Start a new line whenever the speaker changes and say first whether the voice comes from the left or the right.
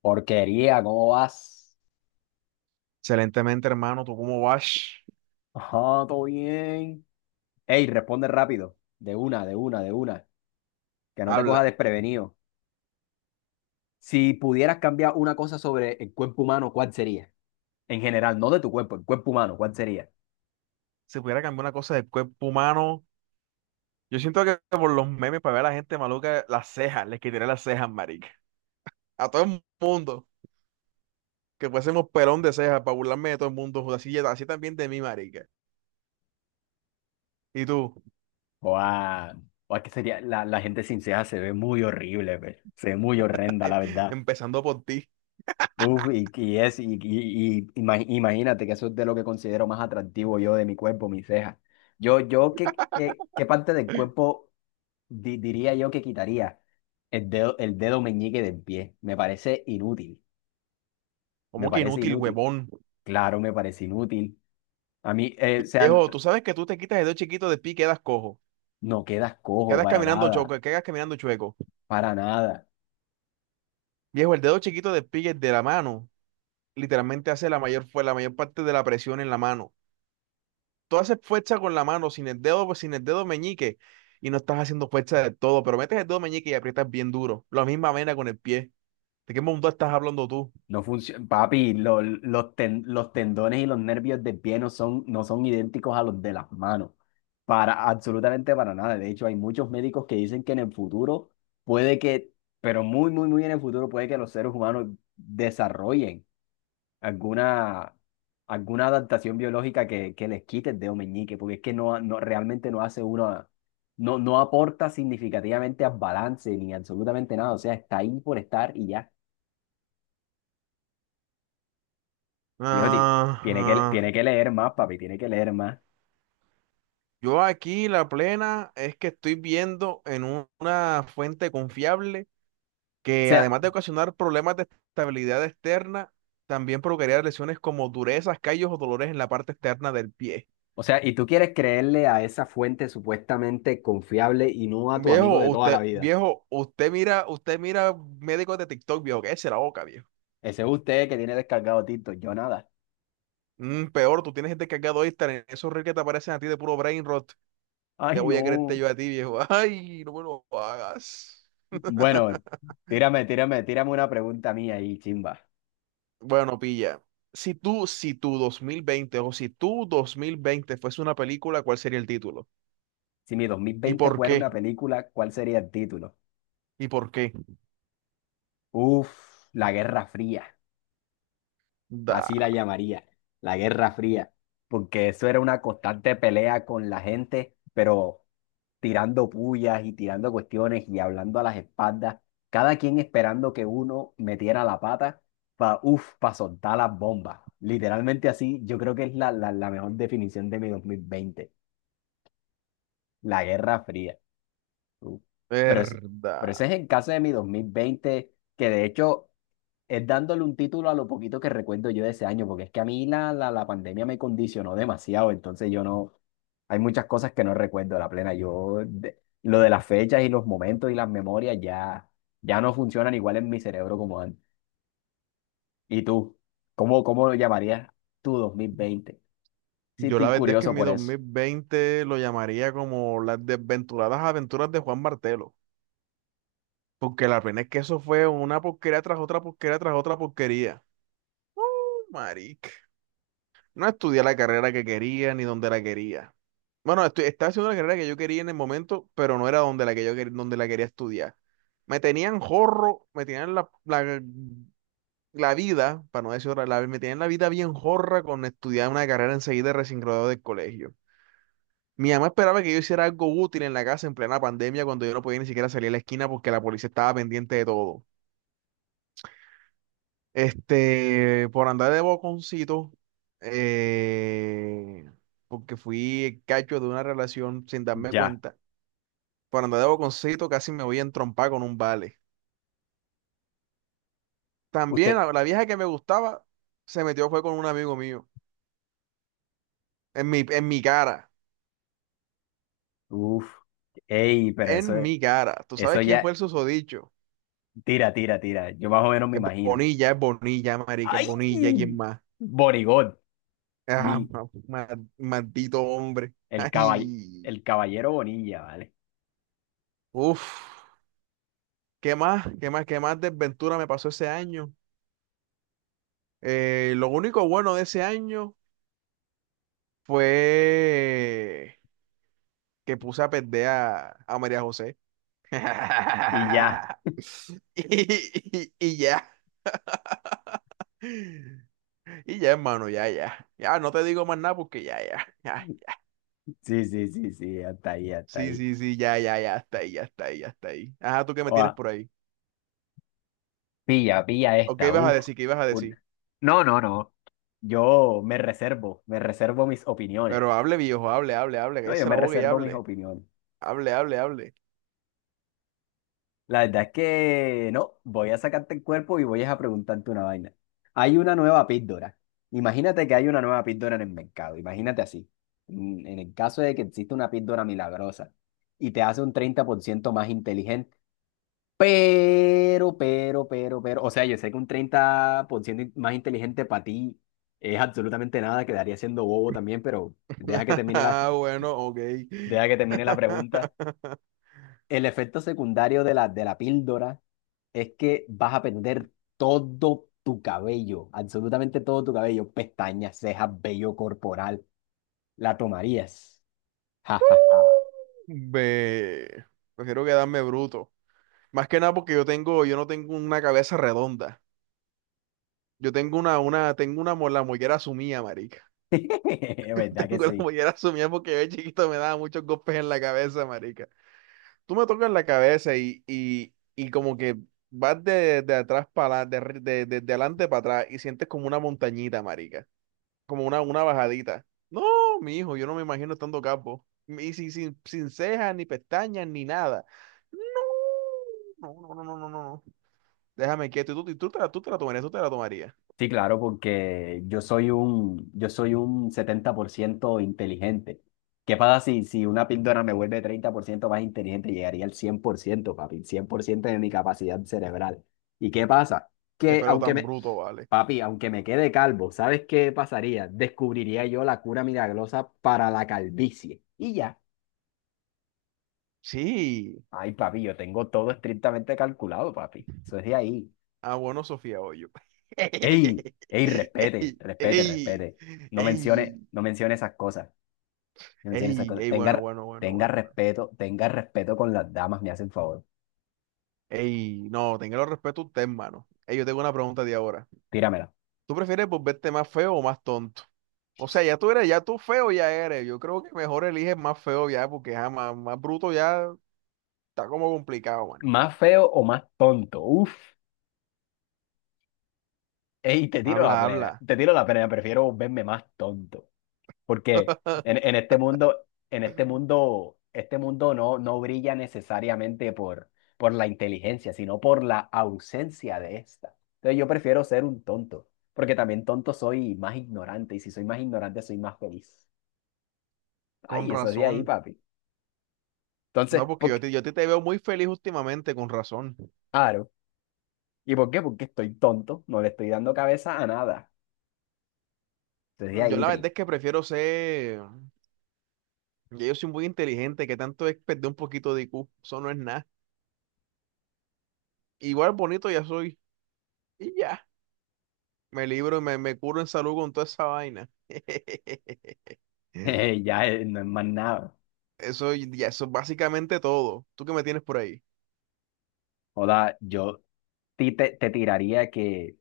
left: Porquería, ¿cómo vas?
right: Excelentemente, hermano. ¿Tú cómo vas?
left: Ajá, todo bien. Ey, responde rápido. De una, de una, de una. Que no te coja
right: Habla.
left: desprevenido. Si pudieras cambiar una cosa sobre el cuerpo humano, ¿cuál sería? En general, no de tu cuerpo, el cuerpo humano, ¿cuál sería?
right: Si pudiera cambiar una cosa del cuerpo humano, yo siento que por los memes para ver a la gente maluca, las cejas, les quitaría las cejas, marica. A todo el mundo. Que fuésemos pelón de cejas para burlarme de todo el mundo. Joder. Así también de mí, marica. Y tú.
left: Buah, buah, que sería, la gente sin cejas se ve muy horrible, pe. Se ve muy horrenda, la verdad.
right: Empezando por ti.
left: Uf, y es, y ima- imagínate que eso es de lo que considero más atractivo yo de mi cuerpo, mis cejas. Qué parte del cuerpo? Diría yo que quitaría el dedo meñique del pie. Me parece inútil. Me
right: ¿Cómo que
left: parece
right: inútil,
left: inútil.
right: huevón?
left: Claro, me parece inútil. A mí, o sea,
right: Viejo, tú sabes que tú te quitas el dedo chiquito de pie y quedas cojo.
left: no quedas cojo
right: Quedas
left: para
right: caminando
left: nada.
right: choco, quedas caminando chueco.
left: Para nada.
right: Viejo, el dedo chiquito de pie de la mano literalmente fue la mayor parte de la presión en la mano. Tú haces fuerza con la mano, sin el dedo meñique, y no estás haciendo fuerza de todo, pero metes el dedo meñique y aprietas bien duro. La misma vena con el pie. ¿De qué mundo estás hablando tú?
left: No funciona. Papi, los tendones y los nervios del pie no son idénticos a los de las manos. Para, absolutamente para nada. De hecho, hay muchos médicos que dicen que en el futuro puede que, pero muy, muy, muy en el futuro puede que los seres humanos desarrollen alguna, alguna adaptación biológica que les quite el dedo meñique, porque es que no realmente no hace uno, no aporta significativamente al balance ni absolutamente nada. O sea, está ahí por estar y ya. Dijo:
right: Ah,
left: Tiene que,
right: ah.
left: tiene que leer más, papi, tiene que leer más.
right: Yo aquí la plena es que estoy viendo en una fuente confiable que,
left: Sea,
right: además de ocasionar problemas de estabilidad externa, también provocaría lesiones como durezas, callos o dolores en la parte externa del pie.
left: y tú quieres creerle a esa fuente supuestamente confiable y no a tu amigo de toda la vida.
right: Viejo, usted mira médicos de TikTok, viejo, que es la boca, viejo.
left: Ese es usted que tiene descargado Tito, yo nada.
right: Mm, peor, tú tienes gente cargado ahí, en esos reels que te aparecen a ti de puro brain rot.
left: Ay,
right: ¿Qué voy a creerte
left: no.
right: yo a ti, viejo? Ay, no me lo hagas.
left: Bueno, tírame una pregunta mía ahí, chimba.
right: Bueno, pilla. Si tú, si tú 2020 o si tú 2020 fuese una película, ¿cuál sería el título?
left: Si mi
right: ¿Y
left: 2020
right: por
left: fuera
right: qué?
left: una película, ¿cuál sería el título?
right: ¿Y por qué?
left: Uf, La Guerra Fría,
right: Da,
left: así la llamaría, La Guerra Fría, porque eso era una constante pelea con la gente, pero tirando pullas y tirando cuestiones y hablando a las espaldas, cada quien esperando que uno metiera la pata para, uf, para soltar las bombas. Literalmente así, yo creo que es la mejor definición de mi 2020, La Guerra Fría. Uh, Pero, pero ese
right: verdad.
left: es el caso de mi dos mil veinte, que de hecho es dándole un título a lo poquito que recuerdo yo de ese año, porque es que a mí la pandemia me condicionó demasiado, entonces yo no, hay muchas cosas que no recuerdo a la plena. Yo, lo de las fechas y los momentos y las memorias ya, ya no funcionan igual en mi cerebro como antes. ¿Y tú? ¿Cómo, cómo lo llamarías tu dos mil veinte? Sí,
right: Yo
left: estoy
right: la verdad es que
left: curioso
right: en mi
left: por
right: dos
left: eso.
right: mil veinte lo llamaría como las desventuradas aventuras de Juan Martelo. Porque la pena es que eso fue una porquería tras otra porquería tras otra porquería. Marica. No estudié la carrera que quería ni donde la quería. Bueno, estaba haciendo la carrera que yo quería en el momento, pero no era donde la que yo donde la quería estudiar. Me tenían jorro, me tenían la vida, para no decir otra, la, me tenían la vida bien jorra con estudiar una carrera enseguida recién graduado del colegio. Mi mamá esperaba que yo hiciera algo útil en la casa en plena pandemia cuando yo no podía ni siquiera salir a la esquina porque la policía estaba pendiente de todo. Este, por andar de boconcito, eh, porque fui el cacho de una relación sin darme
left: Ya.
right: cuenta, por andar de boconcito casi me voy a entrompar con un vale. También
left: Usted.
right: la vieja que me gustaba se metió fue con un amigo mío, en mi cara,
left: Uf. Ey, pero eso,
right: en mi cara. ¿Tú
left: eso
right: sabes quién fue
left: ya.
right: el susodicho?
left: Tira, tira, tira. Yo más o menos me imagino.
right: Es Bonilla, marica, es
left: ¡Ay!
right: Bonilla, ¿quién más?
left: Borigot, mi,
right: Ah, maldito hombre.
left: el caball-
right: Ay,
left: el caballero Bonilla, ¿vale?
right: uff. ¿Qué más? ¿Qué más? ¿Qué más desventura me pasó ese año? Lo único bueno de ese año fue que puse a perder a María José.
left: Y ya.
right: Y, y- y ya, y ya, hermano, ya, ya. Ya, no te digo más nada porque ya, ya, ya.
left: Sí, sí, sí, sí, hasta ahí, hasta
right: Sí,
left: ahí.
right: sí, sí, ya, ya, ya, hasta ahí, ya está ahí, ya está ahí. Ajá, ¿tú qué me
left: Oa,
right: tienes por ahí?
left: pilla, pilla
right: ¿O qué
left: esta,
right: ibas a
left: uf.
right: decir? ¿Qué ibas a
left: Un-
right: decir?
left: No, no, no. Me reservo mis opiniones.
right: Pero hable, viejo, hable, hable, hable,
left: No, yo
right: cállese la
left: me
right: boca y
left: reservo mis
right: hable.
left: opiniones.
right: Hable, hable, hable.
left: La verdad es que no, voy a sacarte el cuerpo y voy a preguntarte una vaina. Hay una nueva píldora. Imagínate que hay una nueva píldora en el mercado. Imagínate así. En el caso de que existe una píldora milagrosa y te hace un 30% más inteligente. Pero, pero. O sea, yo sé que un 30% más inteligente para ti es absolutamente nada. Quedaría siendo bobo también, pero deja que termine la,
right: Ah, bueno, ok.
left: deja que termine la pregunta. El efecto secundario de de la píldora es que vas a perder todo tu cabello, absolutamente todo tu cabello, pestañas, cejas, vello corporal. ¿La tomarías? Ja, ja, ja.
right: Ve, prefiero quedarme bruto. Más que nada porque yo tengo, yo no tengo una cabeza redonda. Yo tengo la mollera sumida, marica.
left: ¿Verdad que
right: Tengo la
left: sí?
right: mollera sumida porque yo de chiquito me daba muchos golpes en la cabeza, marica. Tú me tocas la cabeza y como que vas de atrás para de adelante para atrás y sientes como una montañita, como una bajadita. No, mi hijo, yo no me imagino estando capo. Y sin cejas, ni pestañas, ni nada. No, no, no, no, no, no. No. Déjame quieto. Y tú, y tú te la tomarías, tú te la tomarías.
left: Sí, claro, porque yo soy un 70% inteligente. ¿Qué pasa si, si una píldora me vuelve 30% más inteligente? Llegaría al 100%, papi, 100% de mi capacidad cerebral. ¿Y qué pasa?
right: Qué
left: Que
right: pelo tan bruto, vale.
left: papi, aunque me quede calvo, ¿sabes qué pasaría? Descubriría yo la cura milagrosa para la calvicie. Y ya.
right: Sí.
left: Ay, papi, yo tengo todo estrictamente calculado, papi. Eso es de ahí.
right: Ah, bueno, Sofía Hoyo.
left: Ey, ey, respete,
right: Ey,
left: respete,
right: ey,
left: respete.
right: ey,
left: No mencione esas cosas. No mencione esas
right: ey,
left: cosas.
right: ey, bueno,
left: Tenga,
right: bueno, bueno, bueno, bueno.
left: tenga respeto con las damas, me hace el favor.
right: Ey, no, tenga el respeto a usted, hermano. Ey, yo tengo una pregunta de ahora.
left: Tíramela.
right: ¿Tú prefieres volverte más feo o más tonto? O sea, ya tú eres, ya tú feo ya eres. Yo creo que mejor eliges más feo ya, porque ja, más, más bruto ya está como complicado, manico.
left: ¿Más feo o más tonto? Uf. Ey, te tiro la
right: Habla,
left: plena.
right: habla.
left: Te tiro la plena, prefiero verme más tonto. Porque en este mundo no, no brilla necesariamente por la inteligencia, sino por la ausencia de esta. Entonces yo prefiero ser un tonto, porque también tonto soy más ignorante, y si soy más ignorante soy más feliz.
right: Con
left: Ay, eso es de ahí,
right: razón.
left: papi. Entonces,
right: No, porque
left: ¿por
right: yo,
left: qué?
right: yo te veo muy feliz últimamente, con razón.
left: Claro. ¿Y por qué? Porque estoy tonto, no le estoy dando cabeza a nada. Entonces de
right: Yo
left: ahí,
right: la verdad
left: tri.
right: es que prefiero ser. Ya yo soy muy inteligente, que tanto es perder un poquito de IQ. Eso no es nada. Igual bonito ya soy. Y ya. Me libro y me curo en salud con toda esa vaina.
left: Ya no es más nada.
right: Eso ya, eso es básicamente todo. ¿Tú qué me tienes por ahí?
left: Joda, yo te tiraría que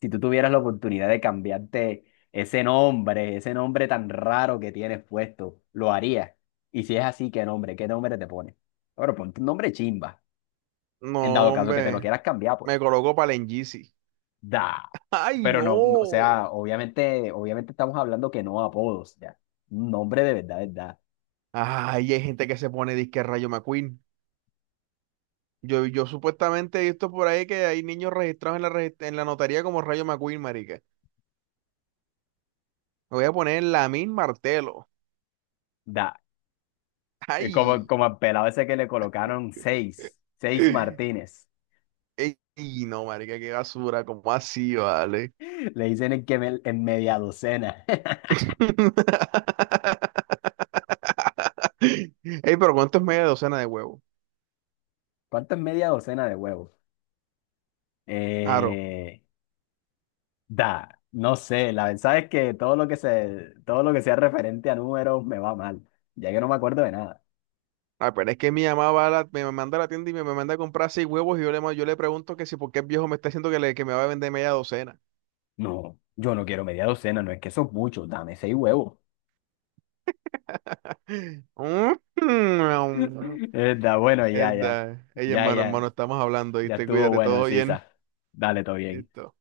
left: si tú tuvieras la oportunidad de cambiarte ese nombre tan raro que tienes puesto, ¿lo harías? Y si es así, ¿qué nombre? ¿Qué nombre te pones? Bueno, ponte un nombre chimba, en dado
right: No,
left: caso que te lo
right: hombre.
left: quieras cambiar, pues.
right: Me coloco para el Yeezy.
left: Da.
right: ¡Ay,
left: Pero no, no, o
right: no!
left: sea, obviamente, obviamente estamos hablando que no apodos, ya. Un nombre de verdad, verdad.
right: Ay, hay gente que se pone disque Rayo McQueen. Yo supuestamente he visto por ahí que hay niños registrados en en la notaría como Rayo McQueen, marica. Me voy a poner Lamin Martelo.
left: Da. Da. Es como,
right: ¡Ay!
left: como al pelado ese que le colocaron seis Martínez.
right: Ey, no, marica, qué basura. ¿Cómo así, vale?
left: Le dicen en, en media docena.
right: Ey, pero ¿cuánto es media docena de huevos?
left: ¿Cuánto es media docena de huevos?
right: Aro.
left: Eh, Da, no sé, la verdad es que todo lo que sea referente a números me va mal, ya que no me acuerdo de nada.
right: Ah, pero es que mi mamá va a me manda a la tienda y me manda a comprar seis huevos y yo le, yo le pregunto que si por qué el viejo me está diciendo que, que me va a vender media docena.
left: No, yo no quiero media docena, no es que eso es mucho, dame seis huevos.
right: Mm,
left: Da, bueno,
right: Mierda. Ey,
left: ya,
right: hermano,
left: ya,
right: hermano, estamos hablando,
left: ya
right: ¿viste?
left: estuvo
right: Cuídate,
left: bueno,
right: todo bien.
left: Sisa. Dale, todo bien.
right: Listo.